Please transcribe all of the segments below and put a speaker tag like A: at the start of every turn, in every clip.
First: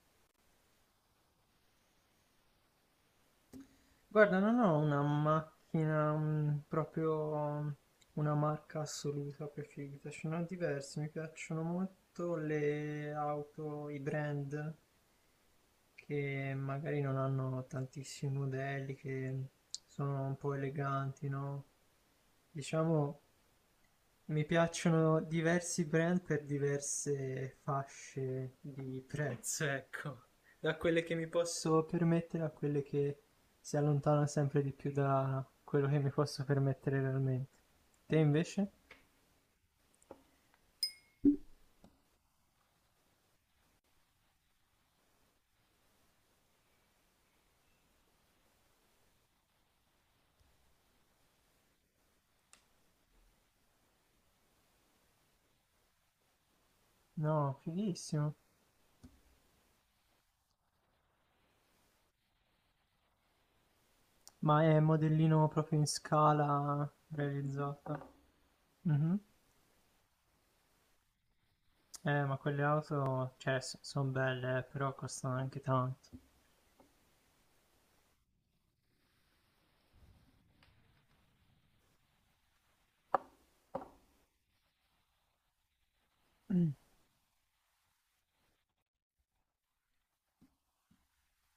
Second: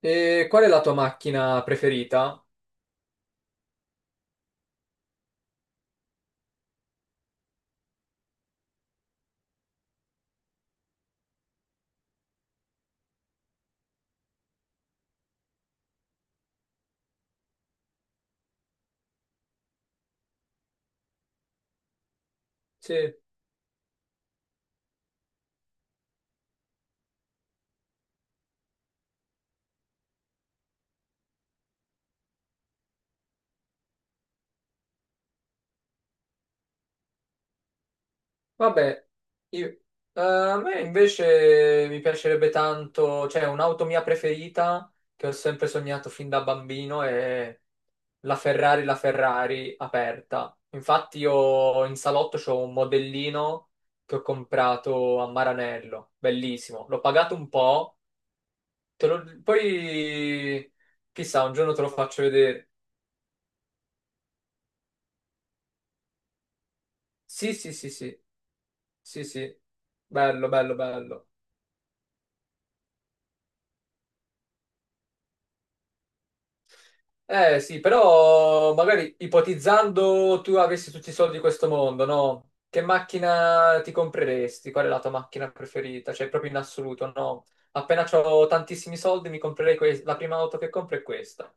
A: E qual è la tua macchina preferita?
B: Guarda, non ho una macchina, proprio una marca assoluta preferita, ce ne ho diverse, mi piacciono molto le auto, i brand che magari non hanno tantissimi modelli, che sono un po' eleganti, no?
A: Sì,
B: Diciamo, mi piacciono diversi brand per diverse fasce di prezzo, ecco. Da quelle che mi posso permettere a quelle che si allontanano sempre di più da quello che mi posso permettere realmente. Te invece?
A: vabbè, io- a me invece mi piacerebbe tanto, cioè un'auto mia preferita che ho sempre sognato fin da bambino è la Ferrari aperta. Infatti io in salotto c'ho un modellino che ho comprato a Maranello, bellissimo. L'ho pagato un
B: No,
A: po',
B: fighissimo.
A: poi chissà, un giorno te lo faccio vedere.
B: Ma è modellino proprio in scala
A: Sì, sì, sì,
B: realizzata.
A: sì.
B: Mhm.
A: Sì, sì, bello, bello, bello.
B: Ma quelle auto, cioè, sono belle, però costano anche tanto.
A: Eh sì, però magari ipotizzando tu avessi tutti i soldi di questo mondo, no? Che macchina ti compreresti? Qual è la tua macchina preferita? Cioè, proprio in assoluto, no? Appena ho tantissimi soldi mi comprerei la prima auto che compro è questa.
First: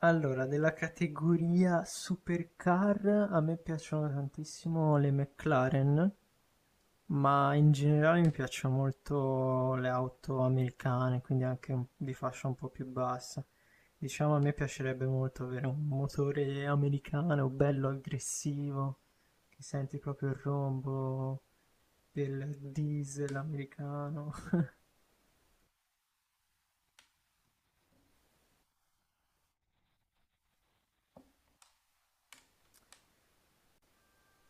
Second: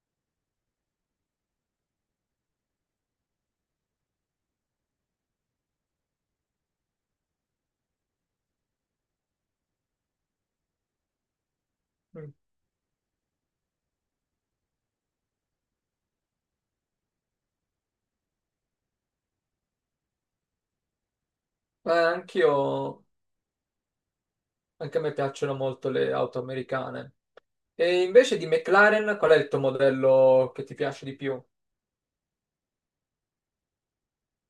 B: Allora, della categoria supercar a me piacciono tantissimo le McLaren, ma in generale mi piacciono molto le auto americane, quindi di
A: Mm.
B: fascia un po' più bassa. Diciamo, a me piacerebbe molto avere un motore americano, bello aggressivo, che senti proprio il rombo del
A: Anch'io,
B: diesel americano.
A: anche a me piacciono molto le auto americane. E invece di McLaren, qual è il tuo modello che ti piace di più?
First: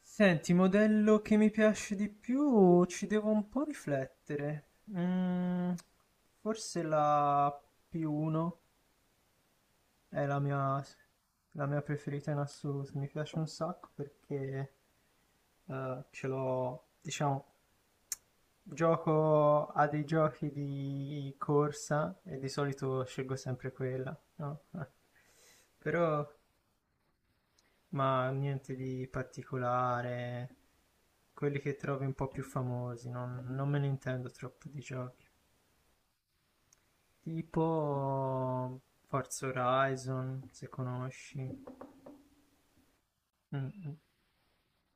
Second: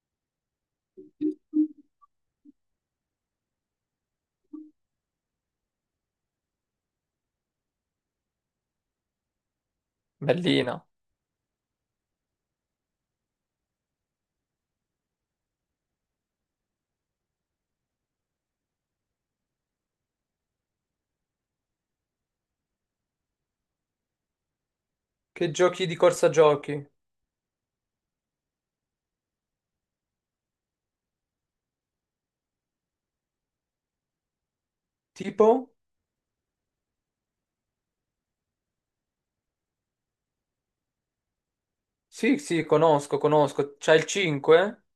B: Senti, modello che mi piace di più, ci devo un po' riflettere. Forse la P1 è la mia,
A: Bellina.
B: la mia preferita in assoluto, mi piace un sacco perché ce l'ho, diciamo, gioco a dei giochi di corsa e di solito scelgo sempre quella, no?
A: Che giochi di
B: Però
A: corsa giochi?
B: Ma niente di particolare. Quelli che trovi un po' più famosi, non me ne intendo troppo di giochi.
A: Tipo?
B: Tipo Forza Horizon, se conosci.
A: Sì, sì, conosco,
B: Mm,
A: conosco.
B: mm.
A: C'hai il 5?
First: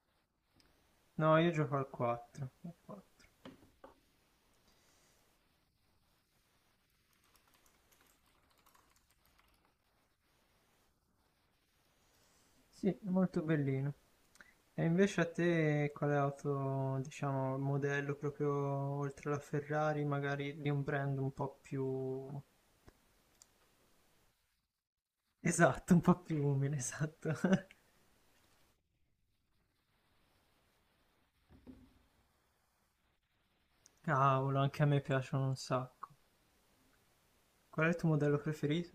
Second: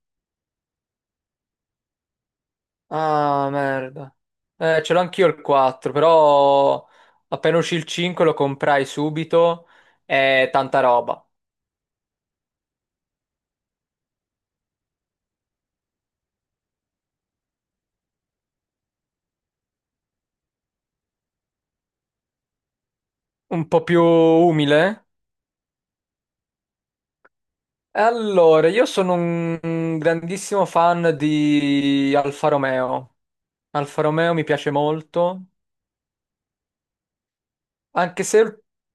B: No, io gioco al 4. Al 4.
A: Ah, merda. Ce l'ho anch'io il 4, però appena uscì il 5 lo comprai subito e tanta roba.
B: Sì, è molto bellino. E invece a te quale auto, diciamo, modello proprio oltre alla Ferrari, magari di un brand un po' più...
A: Un po' più umile.
B: Esatto, un po' più umile, esatto.
A: E allora, io sono un grandissimo fan di Alfa Romeo. Alfa Romeo mi
B: Cavolo,
A: piace
B: anche a me
A: molto,
B: piacciono un sacco. Qual è il tuo
A: anche
B: modello
A: se
B: preferito?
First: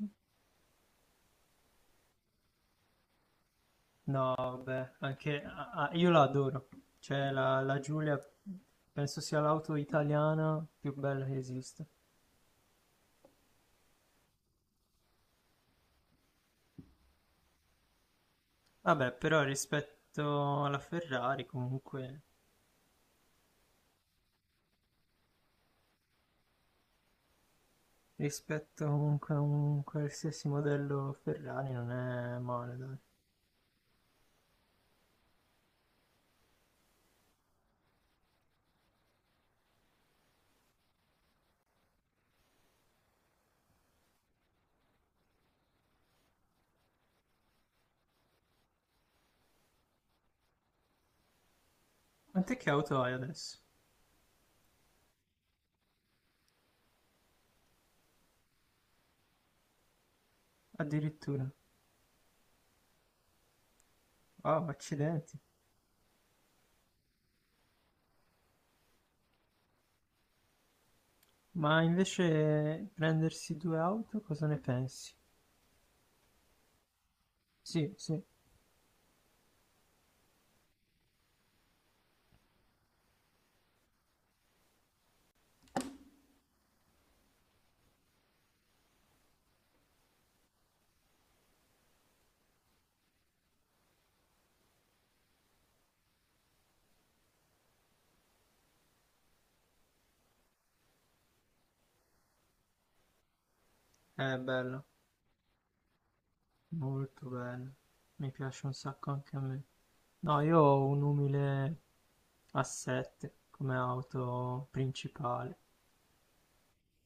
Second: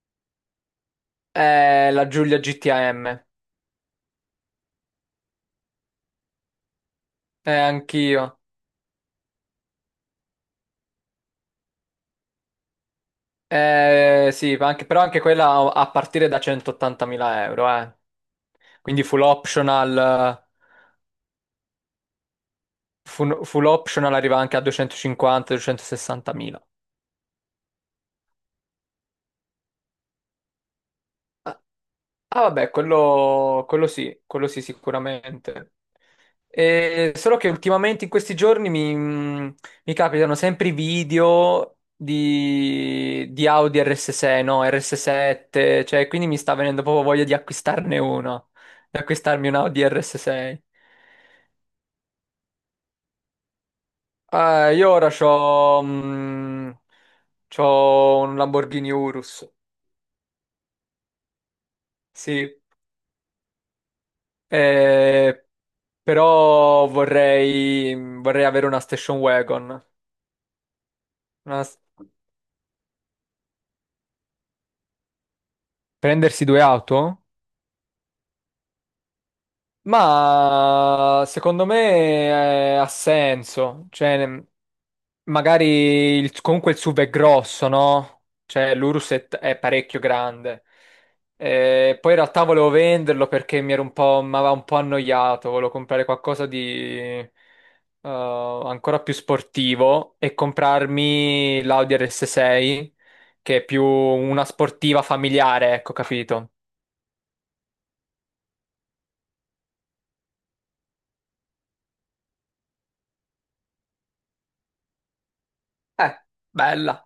A: è la Giulia GTM.
B: No, vabbè, anche ah, ah, io la adoro. Cioè, la Giulia
A: Anch'io.
B: penso sia l'auto italiana più bella che esiste.
A: Sì, però anche quella a partire da 180.000 euro, eh. Quindi
B: Vabbè,
A: full
B: però
A: optional,
B: rispetto alla Ferrari, comunque,
A: full optional arriva anche a 250-260 mila.
B: rispetto comunque a un qualsiasi modello
A: Ah,
B: Ferrari non è
A: vabbè,
B: male, dai.
A: quello, quello sì sicuramente. E solo che ultimamente in questi giorni mi capitano sempre i video di Audi RS6, no, RS7, cioè quindi mi sta venendo proprio voglia di acquistarne uno, di acquistarmi un Audi RS6.
B: Ma te che auto hai adesso?
A: Io ora c'ho un Lamborghini Urus,
B: Addirittura.
A: sì.
B: Wow, accidenti.
A: Eh, Però vorrei avere una station wagon. Una s-
B: Ma invece prendersi due auto, cosa ne pensi?
A: Prendersi due auto?
B: Sì, sì,
A: Ma secondo me ha senso, cioè magari comunque il SUV è grosso, no? Cioè l'Urus è parecchio grande. Poi in realtà volevo venderlo perché mi era un po', mi aveva un po' annoiato, volevo comprare qualcosa di eh, ancora più sportivo e comprarmi l'Audi RS6, che è più
B: è
A: una
B: bello.
A: sportiva familiare, ecco, capito?
B: Molto bello, mi piace un sacco anche a me. No, io ho un umile A7 come auto principale.
A: Eh, bella.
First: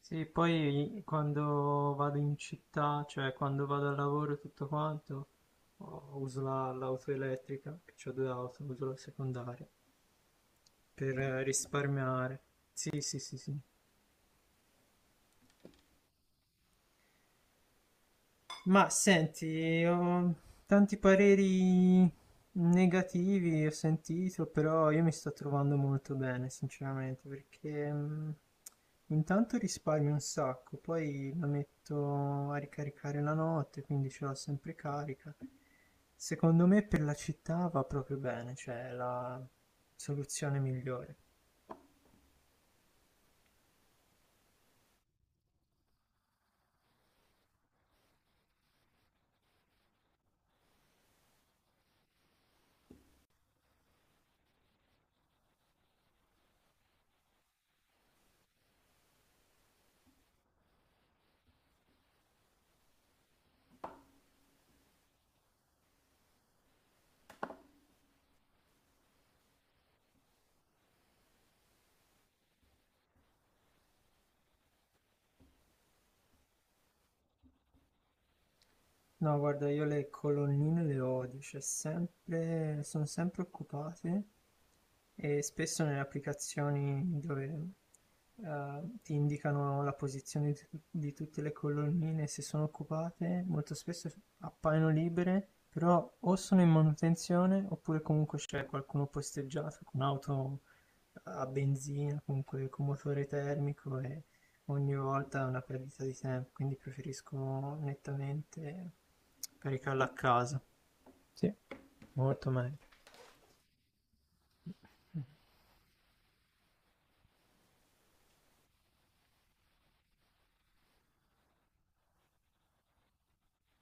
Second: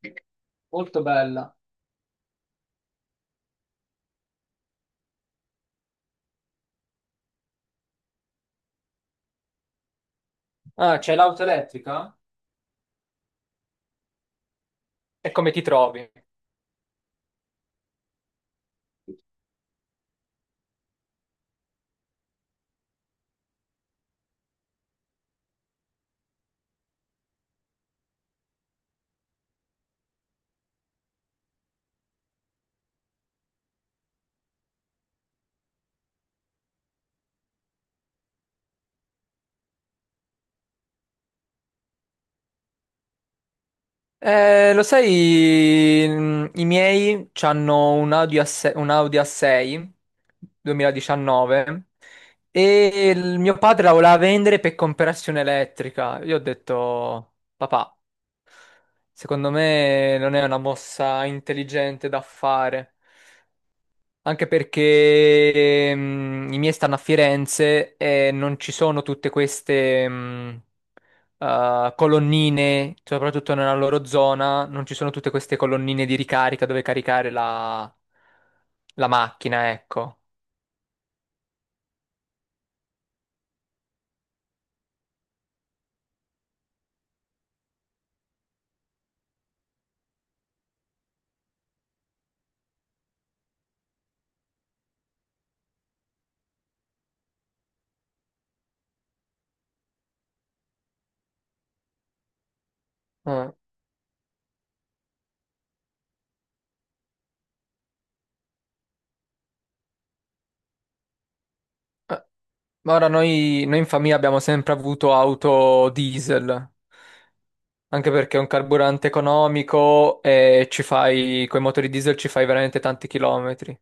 B: Sì, poi
A: Molto bella.
B: quando vado in città, cioè quando vado al lavoro e tutto quanto, oh, l'auto elettrica, che ho due auto, uso la secondaria,
A: Ah, c'è
B: per
A: l'auto elettrica?
B: risparmiare. Sì, sì, sì, sì.
A: E come ti trovi?
B: Ma senti, ho tanti pareri negativi, ho sentito, però io mi sto trovando molto bene, sinceramente, perché intanto risparmio un sacco, poi la metto a ricaricare la notte, quindi ce l'ho sempre carica. Secondo me per la città va proprio bene, cioè è la soluzione migliore.
A: Lo sai, i miei hanno un Audi A6, un Audi A6 2019, e il mio padre la voleva vendere per comprarsi un'elettrica. Io ho detto, papà, secondo me non è una mossa intelligente da fare, anche perché i miei stanno a Firenze e non ci sono tutte queste... colonnine, soprattutto nella loro zona, non ci sono tutte queste colonnine di ricarica dove caricare la
B: No,
A: macchina,
B: guarda, io le
A: ecco.
B: colonnine le odio, cioè sempre, sono sempre occupate e spesso nelle applicazioni dove ti indicano la posizione di tutte le colonnine, se sono occupate, molto spesso appaiono libere, però o sono in manutenzione oppure comunque c'è qualcuno posteggiato con auto a benzina, comunque con motore
A: Eh,
B: termico e ogni volta è una perdita di tempo, quindi preferisco nettamente caricarla a casa. Sì.
A: eh,
B: Molto meglio.
A: Ma ora noi in famiglia abbiamo sempre avuto auto diesel, anche perché è un carburante economico e ci fai, con i motori diesel ci fai veramente tanti chilometri.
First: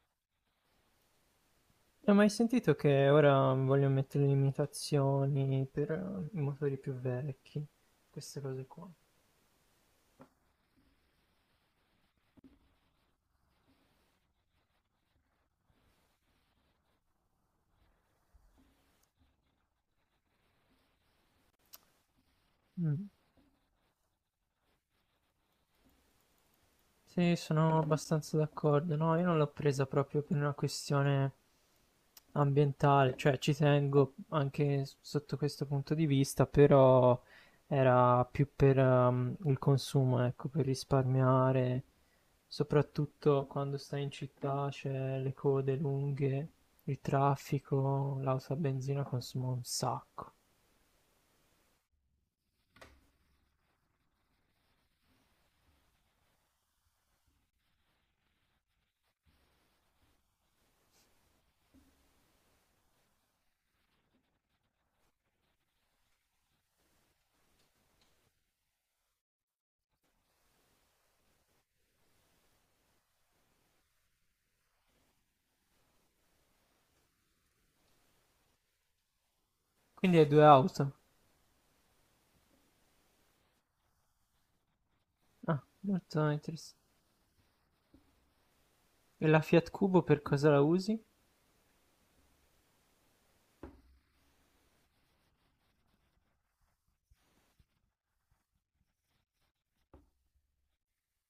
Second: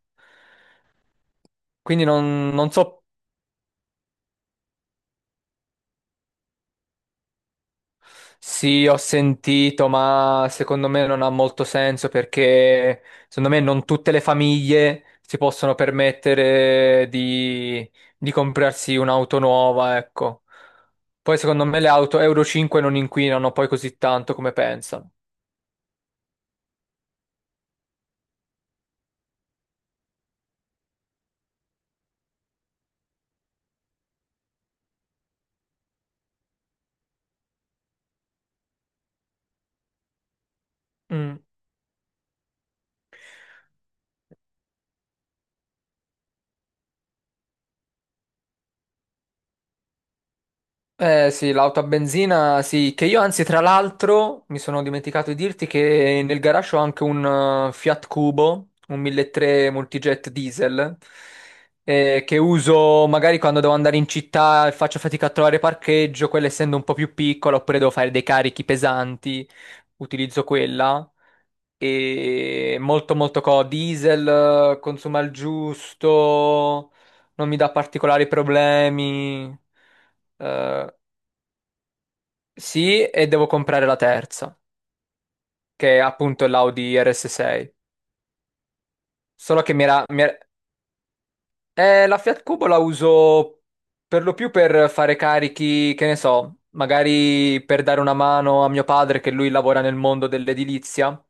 A: Quindi
B: Ho mai
A: non
B: sentito
A: so.
B: che ora vogliono mettere limitazioni per i motori più vecchi, queste cose qua.
A: Sì, ho sentito, ma secondo me non ha molto senso perché secondo me non tutte le famiglie si possono permettere di comprarsi un'auto nuova, ecco. Poi secondo me le auto Euro 5 non
B: Mm.
A: inquinano poi così tanto come pensano.
B: Sì, sono abbastanza d'accordo. No, io non l'ho presa proprio per una questione ambientale, cioè ci tengo anche sotto questo punto di vista, però era più per il consumo, ecco, per
A: Mm.
B: risparmiare, soprattutto quando stai in città, c'è le code lunghe, il traffico, l'auto a benzina consuma un sacco.
A: Eh sì, l'auto a benzina, sì, che io anzi tra l'altro mi sono dimenticato di dirti che nel garage ho anche un Fiat Cubo, un 1.3 multijet diesel, che uso magari quando devo andare in città e faccio fatica a trovare parcheggio, quella essendo un po' più piccola, oppure devo fare dei carichi pesanti, utilizzo quella. E molto molto diesel, consuma il giusto, non mi dà particolari problemi.
B: Quindi hai due
A: Eh,
B: auto.
A: sì, e devo comprare la terza,
B: Ah,
A: che è
B: molto
A: appunto
B: interessante.
A: l'Audi RS6.
B: E la
A: Solo
B: Fiat
A: che
B: Cubo per
A: mi era-
B: cosa la usi?
A: La Fiat Cubo la uso per lo più per fare carichi, che ne so, magari per dare una mano a mio padre, che lui lavora nel mondo dell'edilizia,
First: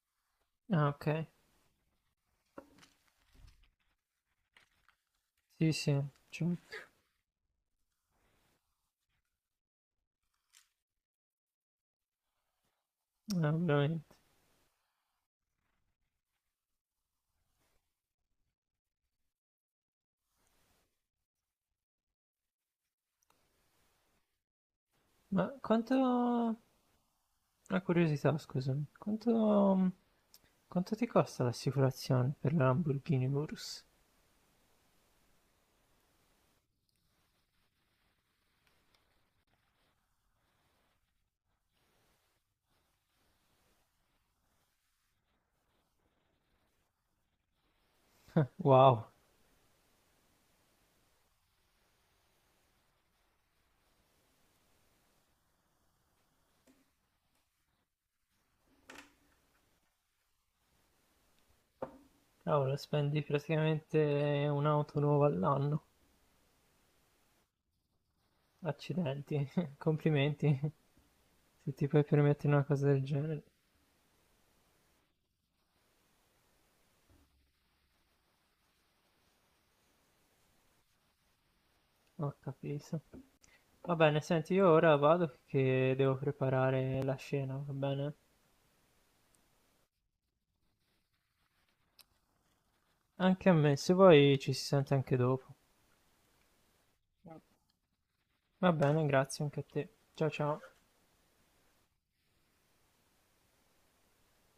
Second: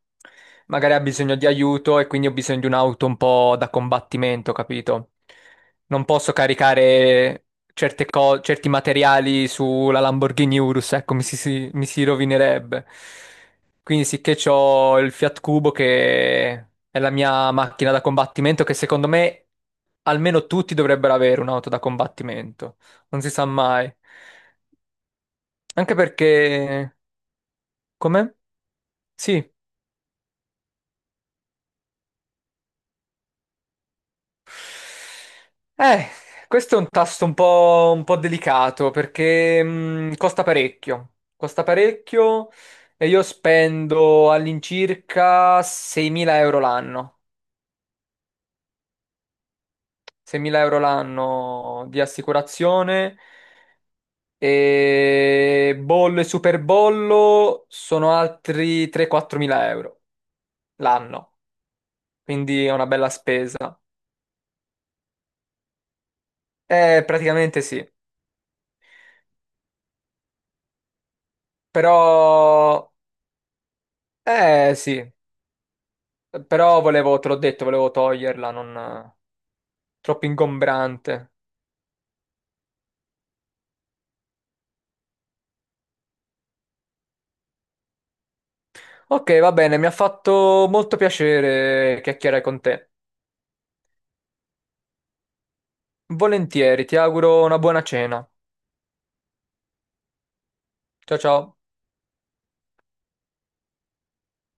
B: Ah,
A: magari ha
B: ok.
A: bisogno di aiuto e quindi ho bisogno di un'auto un po' da combattimento, capito?
B: Sì, sì,
A: Non posso
B: ci-
A: caricare certi materiali sulla Lamborghini Urus, ecco, mi si rovinerebbe. Quindi
B: ovviamente.
A: sicché c'ho il Fiat Cubo che è la mia macchina da combattimento, che secondo me almeno tutti dovrebbero avere un'auto da combattimento, non si sa mai.
B: Ma
A: Anche
B: quanto...
A: perché.
B: Una
A: Come?
B: curiosità, scusami,
A: Sì.
B: quanto... Quanto ti costa l'assicurazione per la Lamborghini Urus?
A: Eh, questo è un tasto un po' delicato perché costa parecchio e io spendo all'incirca 6.000 euro l'anno,
B: Wow,
A: 6.000 euro l'anno di assicurazione, e bollo e superbollo sono altri 3-4.000 euro l'anno, quindi è
B: cavolo,
A: una bella
B: spendi
A: spesa.
B: praticamente un'auto nuova all'anno.
A: Praticamente sì,
B: Accidenti, complimenti, se ti puoi permettere una cosa
A: però.
B: del genere.
A: Eh sì, però volevo, te l'ho detto, volevo toglierla, non troppo ingombrante.
B: Ho capito. Va bene, senti, io ora vado che devo preparare la scena, va bene?
A: Ok, va bene, mi ha fatto molto piacere chiacchierare con te.
B: Anche a me, se vuoi ci si sente anche dopo.
A: Volentieri, ti auguro una buona cena.
B: Va bene, grazie anche a te. Ciao ciao.
A: Ciao ciao.